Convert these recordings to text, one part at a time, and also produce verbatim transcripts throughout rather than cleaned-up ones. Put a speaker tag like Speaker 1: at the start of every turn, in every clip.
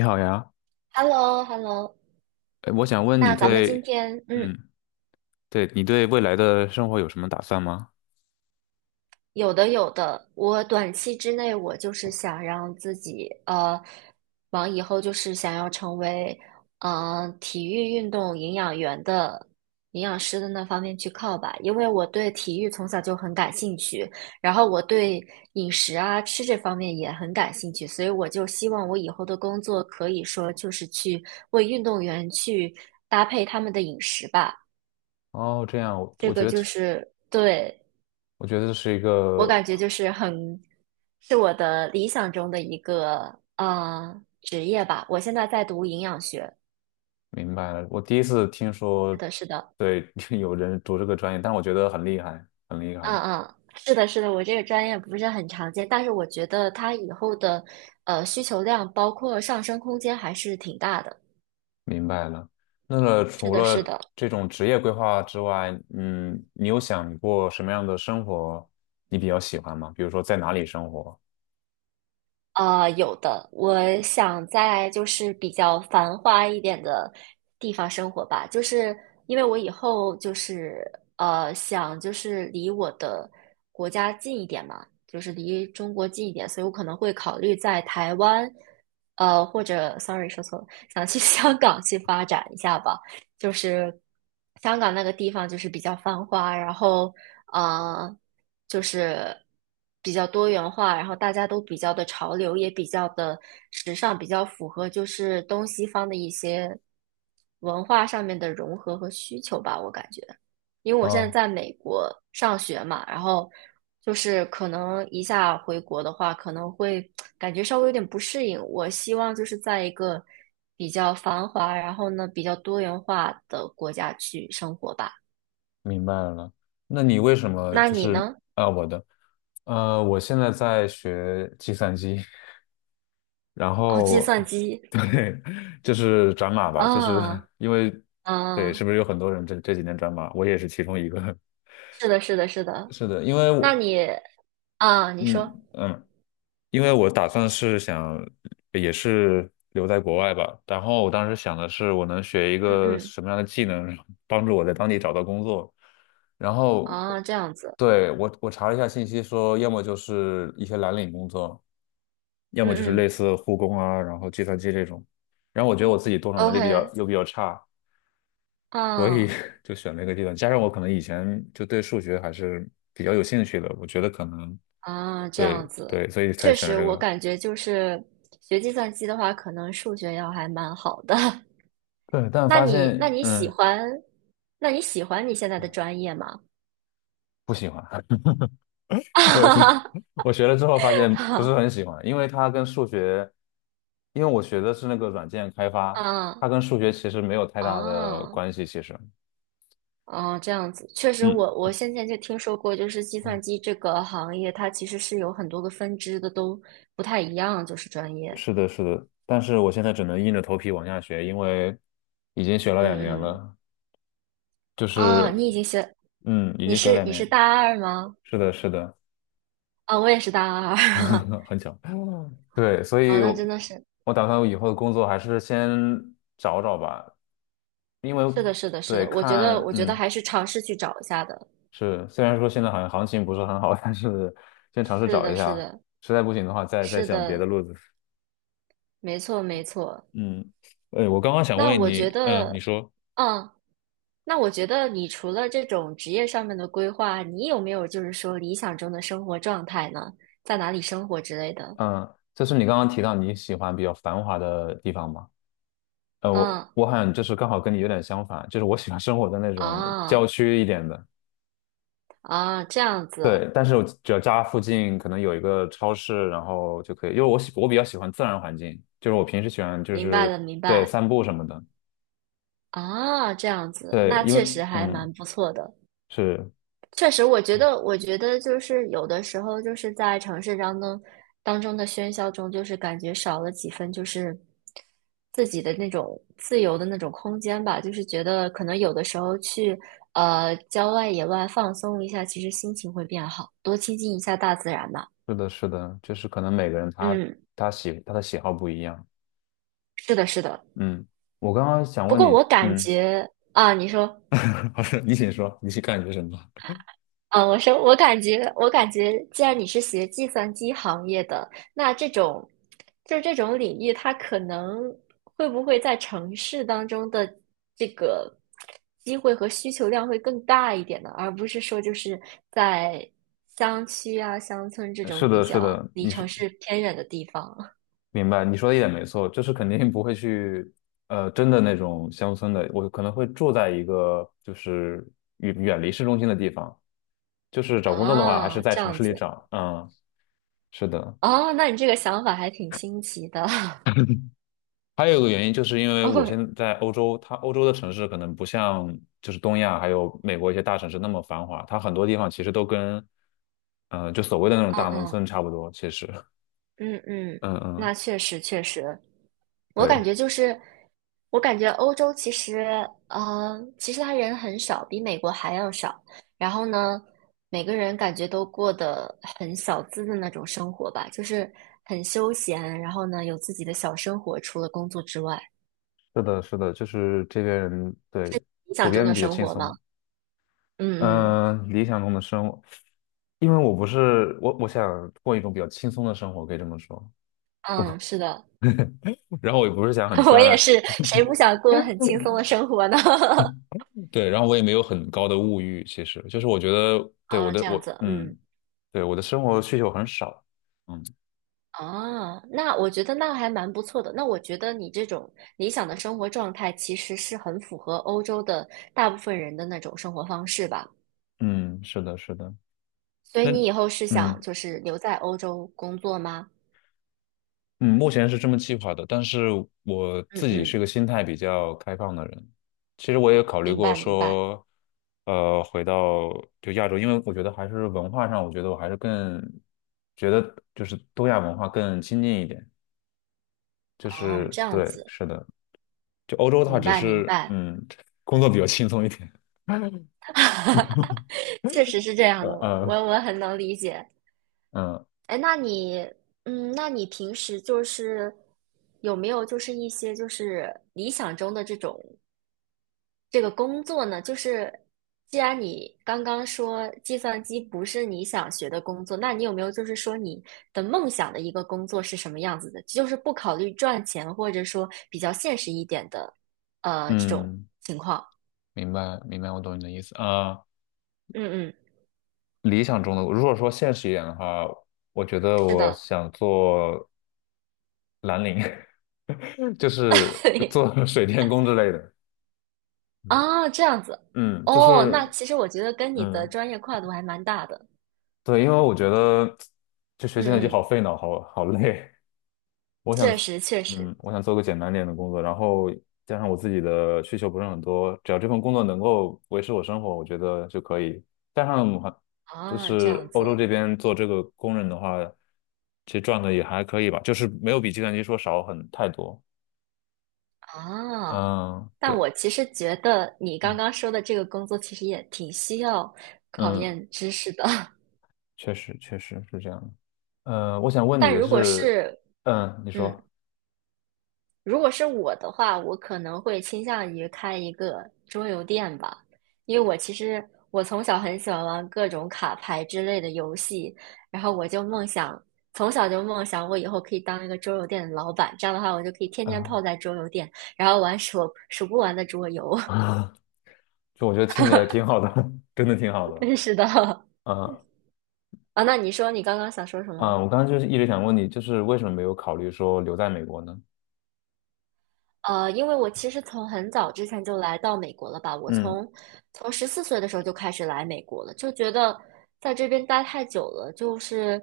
Speaker 1: 你好呀，
Speaker 2: h e l l o h e l l o。
Speaker 1: 哎，我想问你
Speaker 2: 那咱们今
Speaker 1: 对，
Speaker 2: 天，嗯，
Speaker 1: 嗯，对你对未来的生活有什么打算吗？
Speaker 2: 有的有的，我短期之内我就是想让自己，呃，往以后就是想要成为，嗯、呃体育运动营养员的营养师的那方面去靠吧，因为我对体育从小就很感兴趣，然后我对饮食啊吃这方面也很感兴趣，所以我就希望我以后的工作可以说就是去为运动员去搭配他们的饮食吧。
Speaker 1: 哦，这样，我
Speaker 2: 这
Speaker 1: 我觉
Speaker 2: 个
Speaker 1: 得这
Speaker 2: 就是对
Speaker 1: 我觉得这是一
Speaker 2: 我
Speaker 1: 个，
Speaker 2: 感觉就是很是我的理想中的一个呃职业吧。我现在在读营养学，
Speaker 1: 明白了，我第一次听
Speaker 2: 是
Speaker 1: 说，
Speaker 2: 的，是的，
Speaker 1: 对，有人读这个专业，但我觉得很厉害，很厉害，
Speaker 2: 嗯嗯，是的，是的。我这个专业不是很常见，但是我觉得它以后的呃需求量包括上升空间还是挺大的。
Speaker 1: 明白了。那么
Speaker 2: 是
Speaker 1: 除
Speaker 2: 的，是
Speaker 1: 了
Speaker 2: 的。
Speaker 1: 这种职业规划之外，嗯，你有想过什么样的生活你比较喜欢吗？比如说在哪里生活？
Speaker 2: 呃，有的，我想在就是比较繁华一点的地方生活吧，就是因为我以后就是呃想就是离我的国家近一点嘛，就是离中国近一点，所以我可能会考虑在台湾，呃或者 sorry 说错了，想去 香港去发展一下吧，就是香港那个地方就是比较繁华，然后。呃。就是比较多元化，然后大家都比较的潮流，也比较的时尚，比较符合就是东西方的一些文化上面的融合和需求吧，我感觉。因为我现在
Speaker 1: 啊、
Speaker 2: 在美国上学嘛，然后就是可能一下回国的话，可能会感觉稍微有点不适应。我希望就是在一个比较繁华，然后呢比较多元化的国家去生活吧。
Speaker 1: 明白了。那你为什么
Speaker 2: 那
Speaker 1: 就
Speaker 2: 你
Speaker 1: 是
Speaker 2: 呢？
Speaker 1: 啊、我的，呃，我现在在学计算机，然
Speaker 2: 哦，计
Speaker 1: 后
Speaker 2: 算机
Speaker 1: 就是转码吧，就是
Speaker 2: 啊，
Speaker 1: 因为对，
Speaker 2: 嗯，
Speaker 1: 是不是有很多人这这几年转码？我也是其中一个。
Speaker 2: 是的，是的，是 的。
Speaker 1: 是的，因为
Speaker 2: 那
Speaker 1: 我
Speaker 2: 你啊，你说，
Speaker 1: 嗯嗯，因为我打算是想也是留在国外吧，然后我当时想的是我能学一
Speaker 2: 嗯
Speaker 1: 个
Speaker 2: 嗯，
Speaker 1: 什么样的技能，帮助我在当地找到工作。然后
Speaker 2: 啊，这样子，
Speaker 1: 对，我我查了一下信息说，要么就是一些蓝领工作，要
Speaker 2: 嗯
Speaker 1: 么就是
Speaker 2: 嗯
Speaker 1: 类似护工啊，然后计算机这种。然后我觉得我自己动手能力比较
Speaker 2: ，OK，
Speaker 1: 又比较差，所以
Speaker 2: 嗯
Speaker 1: 就选了一个计算机，加上我可能以前就对数学还是比较有兴趣的，我觉得可能
Speaker 2: 啊，这样
Speaker 1: 对
Speaker 2: 子，
Speaker 1: 对，所以才
Speaker 2: 确
Speaker 1: 选了
Speaker 2: 实，
Speaker 1: 这
Speaker 2: 我
Speaker 1: 个。
Speaker 2: 感觉就是学计算机的话，可能数学要还蛮好的。
Speaker 1: 对，但
Speaker 2: 那
Speaker 1: 发
Speaker 2: 你那
Speaker 1: 现
Speaker 2: 你喜
Speaker 1: 嗯
Speaker 2: 欢，那你喜欢你现在的专业吗？
Speaker 1: 不喜欢，我学 我学了之后发现不
Speaker 2: 啊
Speaker 1: 是很喜欢，因为它跟数学，因为我学的是那个软件开发，
Speaker 2: 啊
Speaker 1: 它跟数学其实没有太大的
Speaker 2: 啊！
Speaker 1: 关系，其实。
Speaker 2: 哦，这样子，确实
Speaker 1: 嗯
Speaker 2: 我，我先前就听说过，就是计算
Speaker 1: 嗯，
Speaker 2: 机这个行业，它其实是有很多个分支的，都不太一样，就是专业。
Speaker 1: 是的，是的，但是我现在只能硬着头皮往下学，因为已经学了两年
Speaker 2: 嗯嗯，
Speaker 1: 了，就
Speaker 2: 啊，
Speaker 1: 是
Speaker 2: 你已经学，
Speaker 1: 嗯，已
Speaker 2: 你
Speaker 1: 经学
Speaker 2: 是
Speaker 1: 了两
Speaker 2: 你是
Speaker 1: 年，
Speaker 2: 大二吗？
Speaker 1: 是的，是的，
Speaker 2: 啊，我也是大二。
Speaker 1: 很巧。对，所
Speaker 2: 啊，
Speaker 1: 以
Speaker 2: 那真
Speaker 1: 我，
Speaker 2: 的是，
Speaker 1: 我打算我以后的工作还是先找找吧，因为
Speaker 2: 是的，是的，是
Speaker 1: 对
Speaker 2: 的，我觉得，
Speaker 1: 看，
Speaker 2: 我觉得
Speaker 1: 嗯，
Speaker 2: 还是尝试去找一下的。
Speaker 1: 是，虽然说现在好像行情不是很好，但是先尝试
Speaker 2: 是
Speaker 1: 找
Speaker 2: 的，
Speaker 1: 一
Speaker 2: 是
Speaker 1: 下，
Speaker 2: 的，
Speaker 1: 实在不行的话再再
Speaker 2: 是
Speaker 1: 想别的
Speaker 2: 的，
Speaker 1: 路子。
Speaker 2: 没错，没错。
Speaker 1: 嗯，哎，我刚刚想
Speaker 2: 那
Speaker 1: 问
Speaker 2: 我觉
Speaker 1: 你，嗯，
Speaker 2: 得，
Speaker 1: 你说，
Speaker 2: 嗯，那我觉得你除了这种职业上面的规划，你有没有就是说理想中的生活状态呢？在哪里生活之类的？
Speaker 1: 嗯，就是你刚刚提到你喜欢比较繁华的地方吗？呃，我
Speaker 2: 嗯，
Speaker 1: 我好像就是刚好跟你有点相反，就是我喜欢生活在那种郊
Speaker 2: 啊
Speaker 1: 区一点的。
Speaker 2: 啊，这样子，
Speaker 1: 对，但是我只要家附近可能有一个超市，然后就可以，因为我喜我比较喜欢自然环境，就是我平时喜欢就
Speaker 2: 明白
Speaker 1: 是
Speaker 2: 了，明
Speaker 1: 对
Speaker 2: 白
Speaker 1: 散步什么的。
Speaker 2: 啊，这样子，
Speaker 1: 对，
Speaker 2: 那
Speaker 1: 因为
Speaker 2: 确实还蛮
Speaker 1: 嗯，
Speaker 2: 不错的。
Speaker 1: 是
Speaker 2: 确实，我觉得，我觉得就是有的时候，就是在城市当中当中的喧嚣中，就是感觉少了几分，就是自己的那种自由的那种空间吧。就是觉得可能有的时候去呃郊外野外放松一下，其实心情会变好，多亲近一下大自然吧。
Speaker 1: 是的，是的，就是可能每个人他
Speaker 2: 嗯，
Speaker 1: 他喜他的喜好不一样。
Speaker 2: 是的，是的。
Speaker 1: 嗯，我刚刚想
Speaker 2: 不
Speaker 1: 问
Speaker 2: 过我
Speaker 1: 你，
Speaker 2: 感
Speaker 1: 嗯，
Speaker 2: 觉啊，你说。
Speaker 1: 老师，你请说，你是感觉什么？
Speaker 2: 嗯，我说，我感觉，我感觉，既然你是学计算机行业的，那这种，就是这种领域，它可能会不会在城市当中的这个机会和需求量会更大一点呢？而不是说就是在乡区啊、乡村这 种
Speaker 1: 是
Speaker 2: 比
Speaker 1: 的，是
Speaker 2: 较
Speaker 1: 的，
Speaker 2: 离
Speaker 1: 你是
Speaker 2: 城市偏远的地方
Speaker 1: 明白，你说的一点没错，就是肯定不会去，呃，真的那种乡村的，我可能会住在一个就是远远离市中心的地方，就是 找工作的话，还是
Speaker 2: 啊，
Speaker 1: 在
Speaker 2: 这
Speaker 1: 城
Speaker 2: 样
Speaker 1: 市
Speaker 2: 子
Speaker 1: 里找。嗯，是的，
Speaker 2: 哦，那你这个想法还挺新奇的，
Speaker 1: 还有一个原因，就是因 为我
Speaker 2: 哦，
Speaker 1: 现在在欧洲，它欧洲的城市可能不像就是东亚还有美国一些大城市那么繁华，它很多地方其实都跟，嗯、就所谓的那种
Speaker 2: 嗯
Speaker 1: 大农
Speaker 2: 嗯
Speaker 1: 村差不多。其实，
Speaker 2: 嗯嗯，
Speaker 1: 嗯嗯，
Speaker 2: 那确实确实，我感
Speaker 1: 对，
Speaker 2: 觉就是，我感觉欧洲其实，呃，其实他人很少，比美国还要少。然后呢，每个人感觉都过得很小资的那种生活吧，就是很休闲，然后呢，有自己的小生活，除了工作之外，
Speaker 1: 是的，是的，就是这边人对
Speaker 2: 理
Speaker 1: 普
Speaker 2: 想中
Speaker 1: 遍
Speaker 2: 的
Speaker 1: 比较
Speaker 2: 生
Speaker 1: 轻
Speaker 2: 活嘛。
Speaker 1: 松。
Speaker 2: 嗯嗯
Speaker 1: 嗯、理想中的生活，因为我不是我，我想过一种比较轻松的生活，可以这么说。
Speaker 2: 嗯，是的，
Speaker 1: 然后我也不是想很
Speaker 2: 我也
Speaker 1: 赚，
Speaker 2: 是，谁不想过很轻松的生活呢？
Speaker 1: 对，然后我也没有很高的物欲，其实就是我觉得对我
Speaker 2: 啊，
Speaker 1: 的
Speaker 2: 这样
Speaker 1: 我
Speaker 2: 子，嗯。
Speaker 1: 嗯，对我的生活需求很少，嗯
Speaker 2: 啊，那我觉得那还蛮不错的。那我觉得你这种理想的生活状态，其实是很符合欧洲的大部分人的那种生活方式吧。
Speaker 1: 嗯，是的，是的，
Speaker 2: 所以
Speaker 1: 那
Speaker 2: 你以后是想
Speaker 1: 嗯
Speaker 2: 就是留在欧洲工作吗？
Speaker 1: 嗯，目前是这么计划的，但是我
Speaker 2: 嗯
Speaker 1: 自己
Speaker 2: 嗯，
Speaker 1: 是个心态比较开放的人，其实我也考虑
Speaker 2: 明
Speaker 1: 过
Speaker 2: 白明白。
Speaker 1: 说，呃，回到就亚洲，因为我觉得还是文化上，我觉得我还是更觉得就是东亚文化更亲近一点，就
Speaker 2: 哦，
Speaker 1: 是
Speaker 2: 这样
Speaker 1: 对，
Speaker 2: 子，
Speaker 1: 是的，就欧洲它
Speaker 2: 明
Speaker 1: 只
Speaker 2: 白明
Speaker 1: 是
Speaker 2: 白。
Speaker 1: 嗯工作比较轻松一点。
Speaker 2: 确实是这样的，
Speaker 1: 嗯
Speaker 2: 我
Speaker 1: 嗯
Speaker 2: 我很能理解。
Speaker 1: 嗯，
Speaker 2: 哎，那你，嗯，那你平时就是有没有就是一些就是理想中的这种这个工作呢，就是既然你刚刚说计算机不是你想学的工作，那你有没有就是说你的梦想的一个工作是什么样子的？就是不考虑赚钱，或者说比较现实一点的，呃，这种
Speaker 1: 嗯，
Speaker 2: 情况。
Speaker 1: 明白明白，我懂你的意思啊。
Speaker 2: 嗯嗯，
Speaker 1: 理想中的，如果说现实一点的话，我觉得
Speaker 2: 是
Speaker 1: 我
Speaker 2: 的，
Speaker 1: 想做蓝领，就 是
Speaker 2: 对
Speaker 1: 做 水电工之类的。
Speaker 2: 啊，这样子
Speaker 1: 嗯，就
Speaker 2: 哦。那
Speaker 1: 是
Speaker 2: 其实我觉得跟你的
Speaker 1: 嗯，
Speaker 2: 专业跨度还蛮大的。
Speaker 1: 对，因为我觉得就学计算机
Speaker 2: 嗯
Speaker 1: 好
Speaker 2: 嗯，
Speaker 1: 费脑，好好累。我想，
Speaker 2: 确实确实
Speaker 1: 嗯，我想做个简单点的工作，然后加上我自己的需求不是很多，只要这份工作能够维持我生活，我觉得就可以。加上还就
Speaker 2: 啊，这样
Speaker 1: 是欧洲
Speaker 2: 子
Speaker 1: 这边做这个工人的话，其实赚的也还可以吧，就是没有比计算机说少很太多。
Speaker 2: 啊。
Speaker 1: 嗯，
Speaker 2: 但
Speaker 1: 对，
Speaker 2: 我其实觉得你刚
Speaker 1: 嗯，
Speaker 2: 刚说的这个工作其实也挺需要考
Speaker 1: 嗯，
Speaker 2: 验知识的。
Speaker 1: 确实确实是这样的。呃，我想问你
Speaker 2: 但
Speaker 1: 的
Speaker 2: 如果
Speaker 1: 是，
Speaker 2: 是，
Speaker 1: 嗯，你
Speaker 2: 嗯，
Speaker 1: 说，
Speaker 2: 如果是我的话，我可能会倾向于开一个桌游店吧，因为我其实我从小很喜欢玩各种卡牌之类的游戏，然后我就梦想，从小就梦想我以后可以当一个桌游店的老板，这样的话我就可以天天泡
Speaker 1: 嗯，
Speaker 2: 在桌游店，然后玩数数不完的桌游。
Speaker 1: 就我觉得听起来挺好的，真的挺好 的。
Speaker 2: 真是的
Speaker 1: 嗯。
Speaker 2: 啊，那你说你刚刚想说什
Speaker 1: 啊，
Speaker 2: 么？
Speaker 1: 我刚刚就是一直想问你，就是为什么没有考虑说留在美国呢？
Speaker 2: 呃，因为我其实从很早之前就来到美国了吧，我
Speaker 1: 嗯，
Speaker 2: 从从十四岁的时候就开始来美国了，就觉得在这边待太久了，就是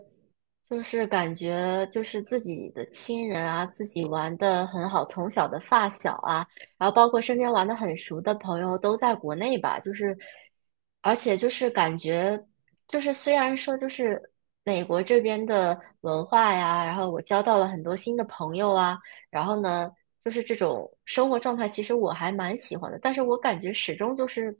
Speaker 2: 就是感觉就是自己的亲人啊，自己玩的很好，从小的发小啊，然后包括身边玩的很熟的朋友都在国内吧，就是而且就是感觉就是虽然说就是美国这边的文化呀，然后我交到了很多新的朋友啊。然后呢，就是这种生活状态，其实我还蛮喜欢的。但是我感觉始终就是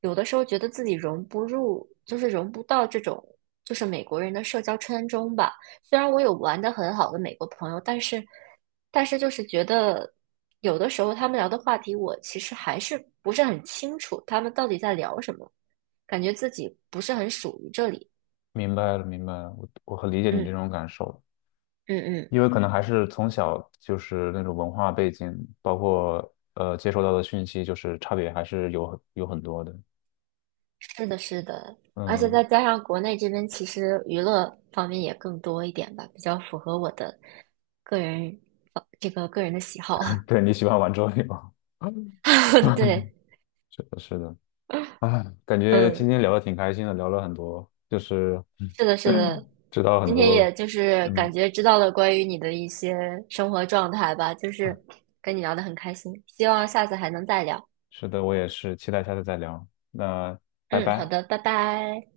Speaker 2: 有的时候觉得自己融不入，就是融不到这种就是美国人的社交圈中吧。虽然我有玩的很好的美国朋友，但是但是就是觉得有的时候他们聊的话题，我其实还是不是很清楚他们到底在聊什么，感觉自己不是很属于这里。
Speaker 1: 明白了，明白了，我我很理解你这
Speaker 2: 嗯
Speaker 1: 种感受，
Speaker 2: 嗯嗯。
Speaker 1: 因为可能还是从小就是那种文化背景，包括呃接收到的讯息，就是差别还是有很有很多的。
Speaker 2: 是的，是的，而且
Speaker 1: 嗯，
Speaker 2: 再加上国内这边其实娱乐方面也更多一点吧，比较符合我的个人呃这个个人的喜好。
Speaker 1: 对，你喜欢玩桌游，
Speaker 2: 对，
Speaker 1: 是的，是的，啊，感觉
Speaker 2: 嗯，
Speaker 1: 今天聊的挺开心的，聊了很多，就是
Speaker 2: 是的，是的。
Speaker 1: 知道很
Speaker 2: 今天
Speaker 1: 多，
Speaker 2: 也就是感
Speaker 1: 嗯。
Speaker 2: 觉知道了关于你的一些生活状态吧，就是跟你聊的很开心，希望下次还能再聊。
Speaker 1: 是的，我也是，期待下次再聊。那拜
Speaker 2: 嗯，好
Speaker 1: 拜。
Speaker 2: 的，拜拜。